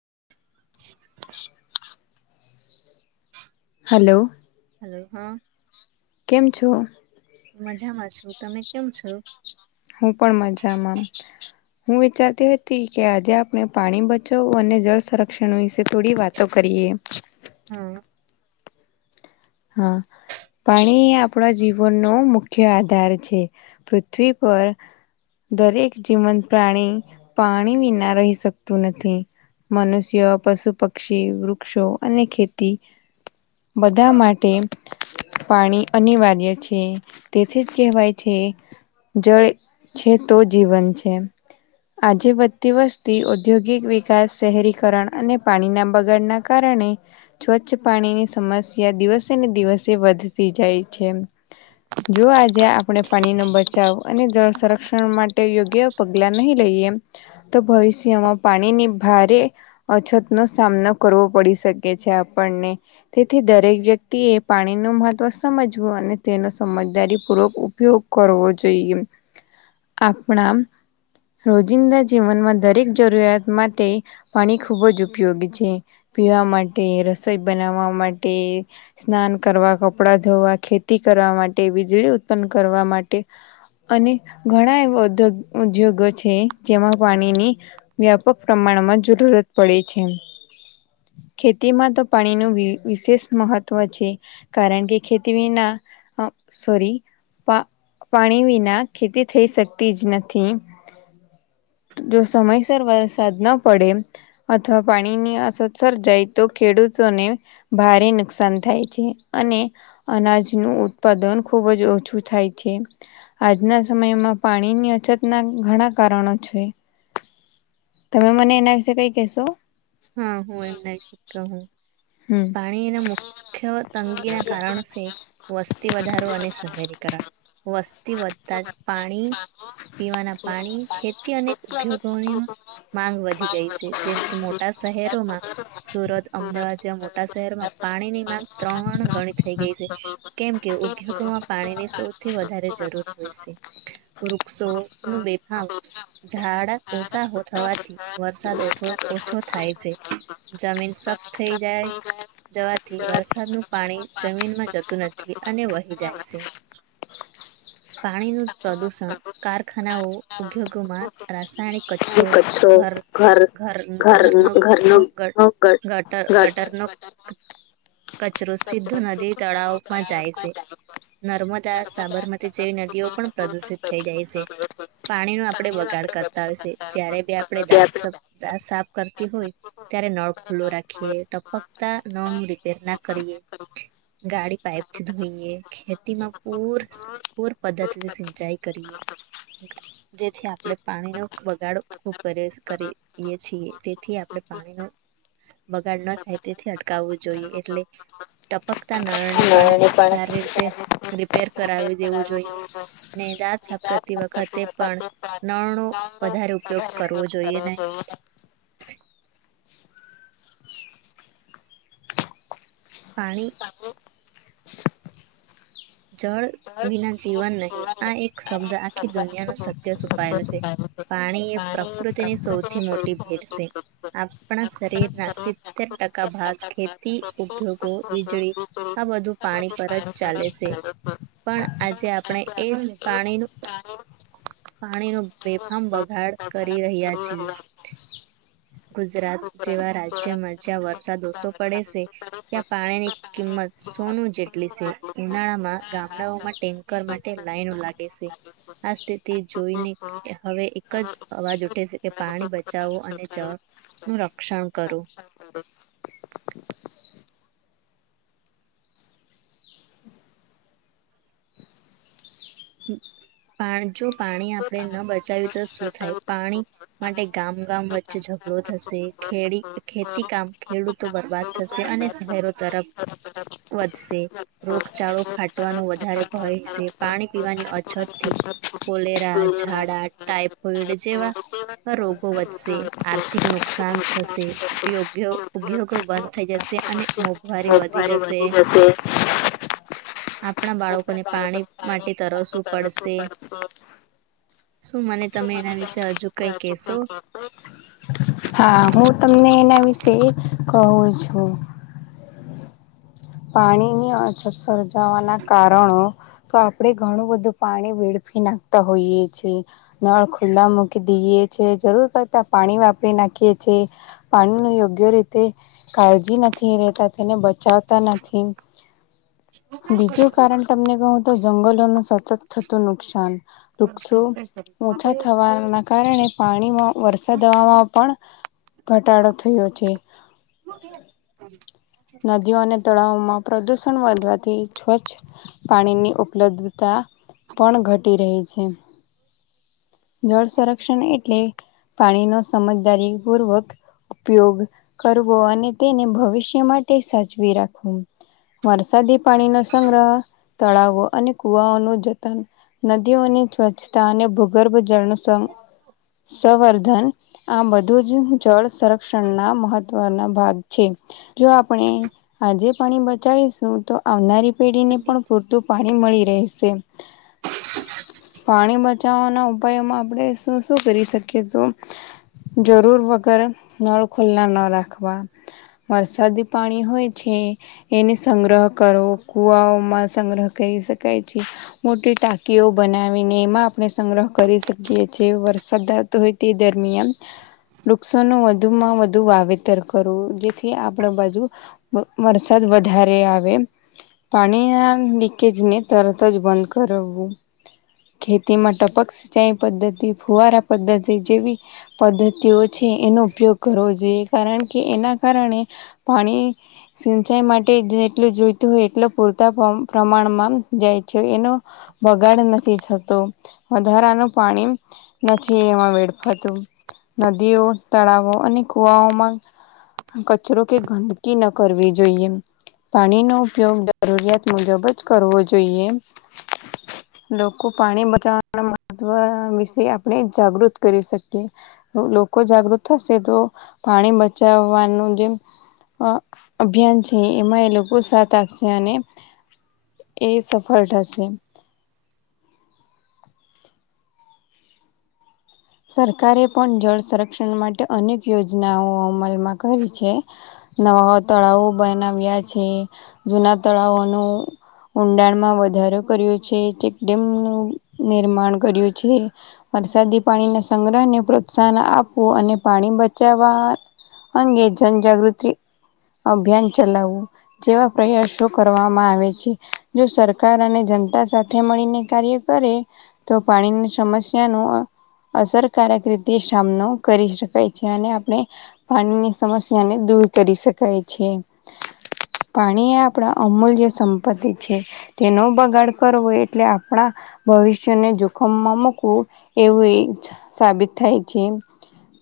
[unintelligible] Hello. Hello. હા. કેમ છો? મજામાં છું. તમે કેમ છો? હું પણ મજામાં છું. હું વિચારતી હતી કે આજે આપણે પાણી બચાવું અને જળ સંરક્ષણ વિશે થોડી વાત તો કરીએ. હમ્મ હા. પાણી એ આપણા જીવનનો મુખ્ય આધાર છે. પૃથ્વી પર દરેક જીવંત પ્રાણી પાણી વિના રહી શકતું નથી. મનુષ્ય, પશુ પક્ષી, વૃક્ષો અને ખેતી બધા માટે તેમ પાણી અનિવાર્ય છે. તેથી જ કહેવાય છે. જળ છે, તો જીવન છે. આજે વધતી વસ્તી, ઔદ્યોગિક વિકાસ, શહેરીકરણ અને પાણીના બગાડના કારણે સ્વચ્છ પાણીની સમસ્યા, દિવસ ને દિવસે વધતી જાય છે. જો આજે આપણે પાણી નો બચાવ અને જળ સંરક્ષણ માટે યોગ્ય. પગલા નહીં લઈએ, તો ભવિષ્યમાં પાણીની ભારે. અછત નો સામનો કરવો પડી શકે છે, આપણને તેથી દરેક વ્યક્તિ તે પાણી નું મહત્વ સમજવું, અને તેનો સમજદારી પૂર્વક ઉપયોગ કરવો જોઈએ. આપણા. રોજિંદા જીવનમાં દરેક જરૂરિયાત માટે પાણી ખૂબ જ ઉપયોગી છે. પીવા માટે, રસોઈ બનાવવા માટે. સ્નાન કરવા, કપડા ધોવા, ખેતી કરવા માટે, વીજળી ઉત્પન્ન કરવા માટે. અને ઘણા એવા ઉગ ઉદ્યોગો છે, જેમાં પાણીની. વ્યાપક પ્રમાણમાં જરૂરત પડે છે. ખેતીમાં તો પાણીનું વિશેષ મહત્વ છે, કારણ કે ખેતી વિના અ સોરી પા પાણી વિના, ખેતી થઈ શકતી જ નથી. જો સમયસર વરસાદ ન પડે. અથવા પાણીની અસર સર્જાય, તો ખેડૂતોને ભારે નુકસાન થાય છે, અને અનાજનું ઉત્પાદન ખૂબ જ ઓછું થાય છે. આજના સમયમાં પાણીની અછતના ઘણા કારણો છે. તમે મને એના વિશે કઈ કહેશો? હા, હું એમ ના વિશે કહુ હમ. પાણીના મુખ્ય તંગીના કારણ છે. વસ્તી વધારો, અને શહેરીકરણ વસ્તી વધતા જ પાણી. પીવાના પાણી, ખેતી અને ઉદ્યોગોનૂ માંગ વધી ગઈ છે, જેમ કે મોટા શહેરોમાં, સુરત, અમદાવાદ જેવા મો મોટા શહેરમાં પાણી ની માંગ ત્રણ ગણી થઈ ગઈ છે. કેમ કે ઉદ્યોગોમાં પાણીની સૌથી વધારે જરૂર હોય છે. વૃક્ષો નો બેભાવ. ઝાડ ઓછા થવાથી, વરસાદ ઓછો ઓછો થાય છે. જમીન સખત થઇ જાય. જવાથી વરસાદનું પાણી જમીનમાં જતું નથી, અને વહી જાય છે. પાણી નું પ્રદુષણ, કારખાનાઓ ઉપગ માં રાસાયણિક કચરો, ઘર ઘર ઘરનો કર ગટર, ગટર નો. કચરો સીઘું નદી-તળાવમાં જાય છે. નર્મદા, સાબરમતી જેવી નદીઓ પણ પ્રદુષિત થઈ જાય છે. પાણી નો આપડે બગાડ કરતા હોય છે, જ્યારે બી આપણે દાંત સાફ કરતી હોય ત્યારે નળ ખુલ્લો રાખીએ ટપક. તા નળ નૂ રિપેર ના કરીએ. ગાડી પાઇપથી ધોઈએ, ખેતી માં પૂર. પૂર પદ્ધતિની સિંચાઈ કરીએ. જેથી આપણે પાણીનો બગાડો ખૂબ કરીએ છીએ, તેથી આપણે પાણીનો. બગાડ ન થાય. તેથી અટકાવવું જોઈએ, એટલે ટપકતા નળને પણ સારી રીતે. રિપેર કરાવી દેવું જોઈએ ને, દાત સાફ કરતી વખતે પણ. નળ નો વધારે ઉપયોગ કરવો જોઈએ નહીં. [inaudible] પાણી. જળ વિના જીવન નહીં આ એક શબ્દ આખી દુનિયાનું સત્ય સુપાયેલુ છે. પાણી એ પ્રકૃતિની સૌથી મોટી ભેડ છે. આપણા શરીરના સિત્તેર ટકા ભાગ ખેતી ઉપદયોગો વીજળી આ બધું પાણી પર જ ચાલે છે. પણ આજે આપણે એ જ પાણીનું પાણી ન બેફામ બગાડ કરી રહ્યા છીએ. ગુજરાત જેવા રાજ્યમાં જ્યાં વરસાદ ઓછો પડે છે ત્યાં પાણી ની કિંમત સોનું જેટલી છે ઉનાળામાં ગામડાઓમાં ટેન્કર માટે લાઈનો લાગે છે. આ સ્થિતિ જોઈને હવે એક જ અવાજ ઉઠે છે કે, પાણી બચાવો અને જળ નું રક્ષણ કરું. હા પા જો પાણી આપણે ન બચાવ્યું તો શું થાય? પાણી માટે ગામ ગામ વચ્ચે ઝઘડો થશે, ખે ખેતી કામ ખેડૂતો બરબાદ થશે અને શહેરો તરફ જાર [inaudible] વધશે રોગચાળો ફાટવાનો વધારે ભય છે. પાણી પીવાની અછત થી કોલેરા, ઝાડા, ટાઈફોઈડ જેવા રોગો વધશે, આર્થિક નુકસાન થશે. યોગ્ય ઉદયોગો બંધ થઈ જશે, અને મોંઘવારી વધી જશે. આપણા બાળકોને પાણી માટે તરસવું પડશે. શું મને તમે એના વિશે હજુ કઈ કહેશો? હા હું તમને એના વિશે કહું છું. પાણીની અછત સર્જાવાના કારણો તો આપણે ઘણું બધું પાણી વેડફી નાખતા હોઈએ છેીએ. નળ ખુલ્લા મૂકી દઈએ છે. જરૂર કરતા પાણી વાપરી નાખીએ છે. પાણી ન યોગ્ય રીતે કાળજી નથી રહેેતા, તેને બચાવ નથી, [unintelligible] બીજું કારણ તમને કહું તો જંગલો નુ સતત થતું નુકસાન, વૃક્ષો ઓછા થવાના કારણે પાણીમાં વરસાદવામાં પણ ઘટાડો થયો છે. નદીઓ અને તળાવોમાં પ્રદૂષણ વધવાથી, સ્વચ્છ પાણીની ઉપલબ્ધતા પણ ઘટી રહી છે. જળ સંરક્ષણ એટલે પાણી ન સમજદારી પૂર્વક ઉપયોગ. ઉપયોગ કરવો, અને તેને ભવિષ્ય માટે સાચવી રાખવો. વરસાદી પાણી ન સંગ્રહ તળાવો અને કુવાઓનું જતન નદીઓની સ્વચ્છતા અને ભુ ગર્ભ જળનું હ સંવર્ધન આ બધું જ જળ સર ક્ષણ ના મહત્વના ભાગ છે, જો આપણે આજે પાણી બચાવીશું, તો આવનારી પેઢીને પણ સંગીત પૂરતું પાણી મળી રહેશે. પાણી બચાવવાનું ઉપાયમાં આપણે શું કરી શકીએ? તો જરૂર વગર નળ ખુલ્લા ન રાખવા. વરસાદી પાણી હોય છે. એને સંગ્રહ કરો કુવાઓમાં સંગ્રહ કરી શકાય છે. મોટી ટાંકીઓ બનાવીને એમાં આપણે સંગ્રહ કરી શકીએ છે. વરસાદતો હોય તે દરમિયાન વૃક્ષોનું વધુમાં વધુ વાવેતર કરવું જેથી આપડા બાજુ વરસાદ વધારે આવે પાણી ના લીકેજ ને તરત જ બંધ કરાવવું. ખેતીમાં ટપક સિંચાઈ પદ્ધતિ ફુવારા પદ્ધતિ જેવી પદ્ધતિઓ છે એનો ઉપયોગ કરવો જોઈએ કારણ કે એના કારણે પાણી સિંચાઈ માટે જેટલું જોઈતું હોય એટલ પૂરતા પ્ર-પ્રમાણમાં જાય છે એનો વગાડ નથી થતો વધારાનો પાણી નથી એમાં વેડફાતું નદીઓ તળાવો અને કુવાઓમાં કચરો કે ગંદકી ન કરવી જોઈએ. પાણીનો ઉપયોગ જરૂરિયાત મુજબ જ કરવો જોઈએ. લોકો પાણી બચાવવાના મહત્વ વિશે આપણે જાગૃત કરી શકીએ. લોકો જાગૃત થશે તો પાણી બચાવવાનું જેમ અહ અભિયાન છે એમાં એ લોકો સાથ આપશે અને એ સફળ થશે. સરકારે પણ જળ સંરક્ષણ માટે અનેક યોજનાઓ અમલમાં કરી છે. નવા તળાવ બનાવ્યા છે જુના તળાવોનું ઊંડાણ માં વધારો કર્યો છે ચેકડેમનું નિર્માણ કર્યું છે. વરસાદી પાણીના સંગ્રહને પ્રોત્સાહન આપવું અને પાણી બચાવા અંગે જનજાગૃતિ અભિયાન ચલાવું જેવા પ્રયાસો કરવામાં આવે છે જો સરકાર અને જનતા સાથે મળીને કાર્ય કરે તો પાણીની સમસ્યા નું અહ અસરકારક રીતે સામનો કરી શકાય છે અને આપણે પાણીની સમસ્યાને દૂર કરી શકાય છે. પાણી એ આપડા અમૂલ્ય સંપત્તિ છે. તેનો બગાડ કરવો એટલે આપણા ભવિષ્યને જોખમમાં મૂકવું એવું એજ સાબિત થાય છે.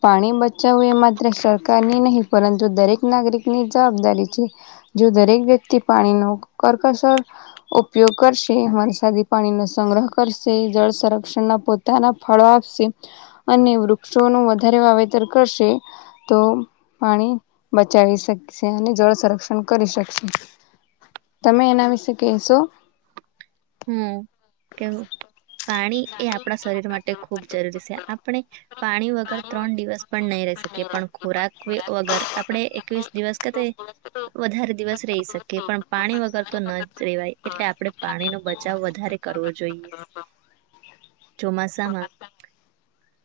પાણી બચાવવું એ માત્ર સરકારની નહી પરંતુ દરેક નાગરિક ની જવાબદારી છે. જો દરેક વ્યક્તિ પાણી નું કરકસર ઉપયોગ કરશે અરસાદી પાણી નો સંગ્રહ કરશે જળ સંરક્ષણના પોતાના ફળો આપશે અને વૃક્ષોનું વધારે વાવેતર કરશે તો પાણી બચાવી શકશે અને જળ સંરક્ષણ કરી શકશે. તમે એના વિશે કહેશો હમ્મ કેવું પાણી એ આપડા શરીર માટે ખૂબ જરૂરી છે આપણે પાણી વગર ત્રણ દિવસ પણ નહીં રહી શકીએ પણ ખુરાક એ વગર આપડે એકવીસ દિવસ કા તે વધારે દિવસ રહી શકીએ પણ પાણી વગર તો ન જ રેવાય એટલે આપડે પાણીનો બચાવ વધારે કરવો જોઈએ. ચોમાસામાં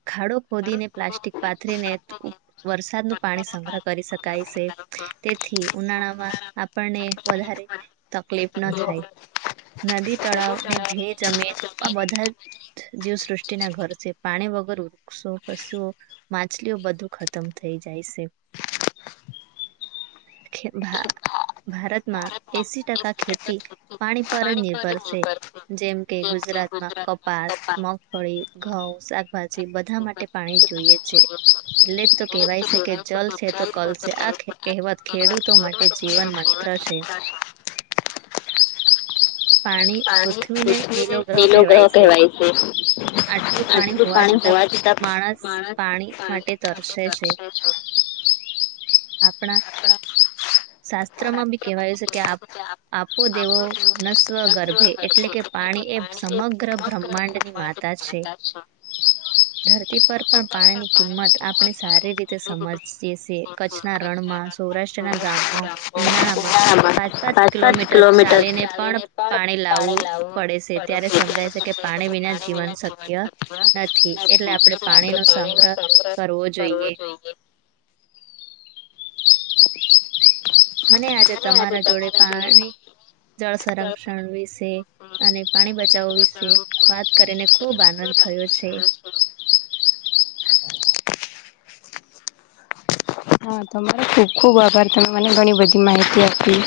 ખાડો ખોદી ને પ્લાસ્ટિક પાથરીને ઉ વરસાદનું પાણી સંગ્રહ કરી શકાય છે. તેથી ઉનાળામાં આપણને વધારે તકલીફ ના થાય. નદી તળાવ ની ભી જમીન આ બધા જીવસૃષ્ટિ ના ઘર છે પાણી વગર વૃક્ષ પશુઓ. માછલીઓ બધું ખતમ થઈ જાય છે. [inaudible] ભ ભારતમાં એસી ટકા ખેતી પાણી પર જ નિર્ [unintelligible] જેમ કે ગુજરાતમાં કપાસ. મગફળી ઘઉં શાકભાજી બધા માટે પાણી જોઈએ છે. એટલે જ તો કહેવાય છે કે જલ છે તો કલશે આ કહેવત ખેડૂતો માટે જીવન મનશે મત્ર છે. પાણી પૃથ્વીને લીલો ગ્રહ કહેવાય છે, આજલું પાણી હોવા છતાં મારાષ માટે તરસે છે, આપણા શાસ્ત્રમાં બી કહેવાયું છે કે આપો દેવો હનસ્વ ગર્ભ. એટ કે પાણી એ સમગ્ર માતા છે [unintelligible] ધરતી પર પણ પાણી ની કિંમત આપણે સારી રીતે સમજીએ. કચ્છના રણમાં સૌરાષ્ટ્રના ગામમાં ઉનાળા પાંચ પાંચ કિલોમીટર ચાલીને પણ પાણી લાવવું પડે છે ત્યારે સમજાય છે કે પાણી વિના જીવન શક્ય નથી એટલે આપણેે પાણી નો સંગ્રહ કરવો જોઈએ. મને આજે તમારા જોડે પાણી જળ સંરક્ષણ વિશે અને પાણી બચાવો વિશે વાત કરીને ખુબ આનંદ થયયો છે. હ [inaudible] હા તો મને ખૂબ ખૂબ આભાર તમે મને ઘણી બધી માહિતી આપવી.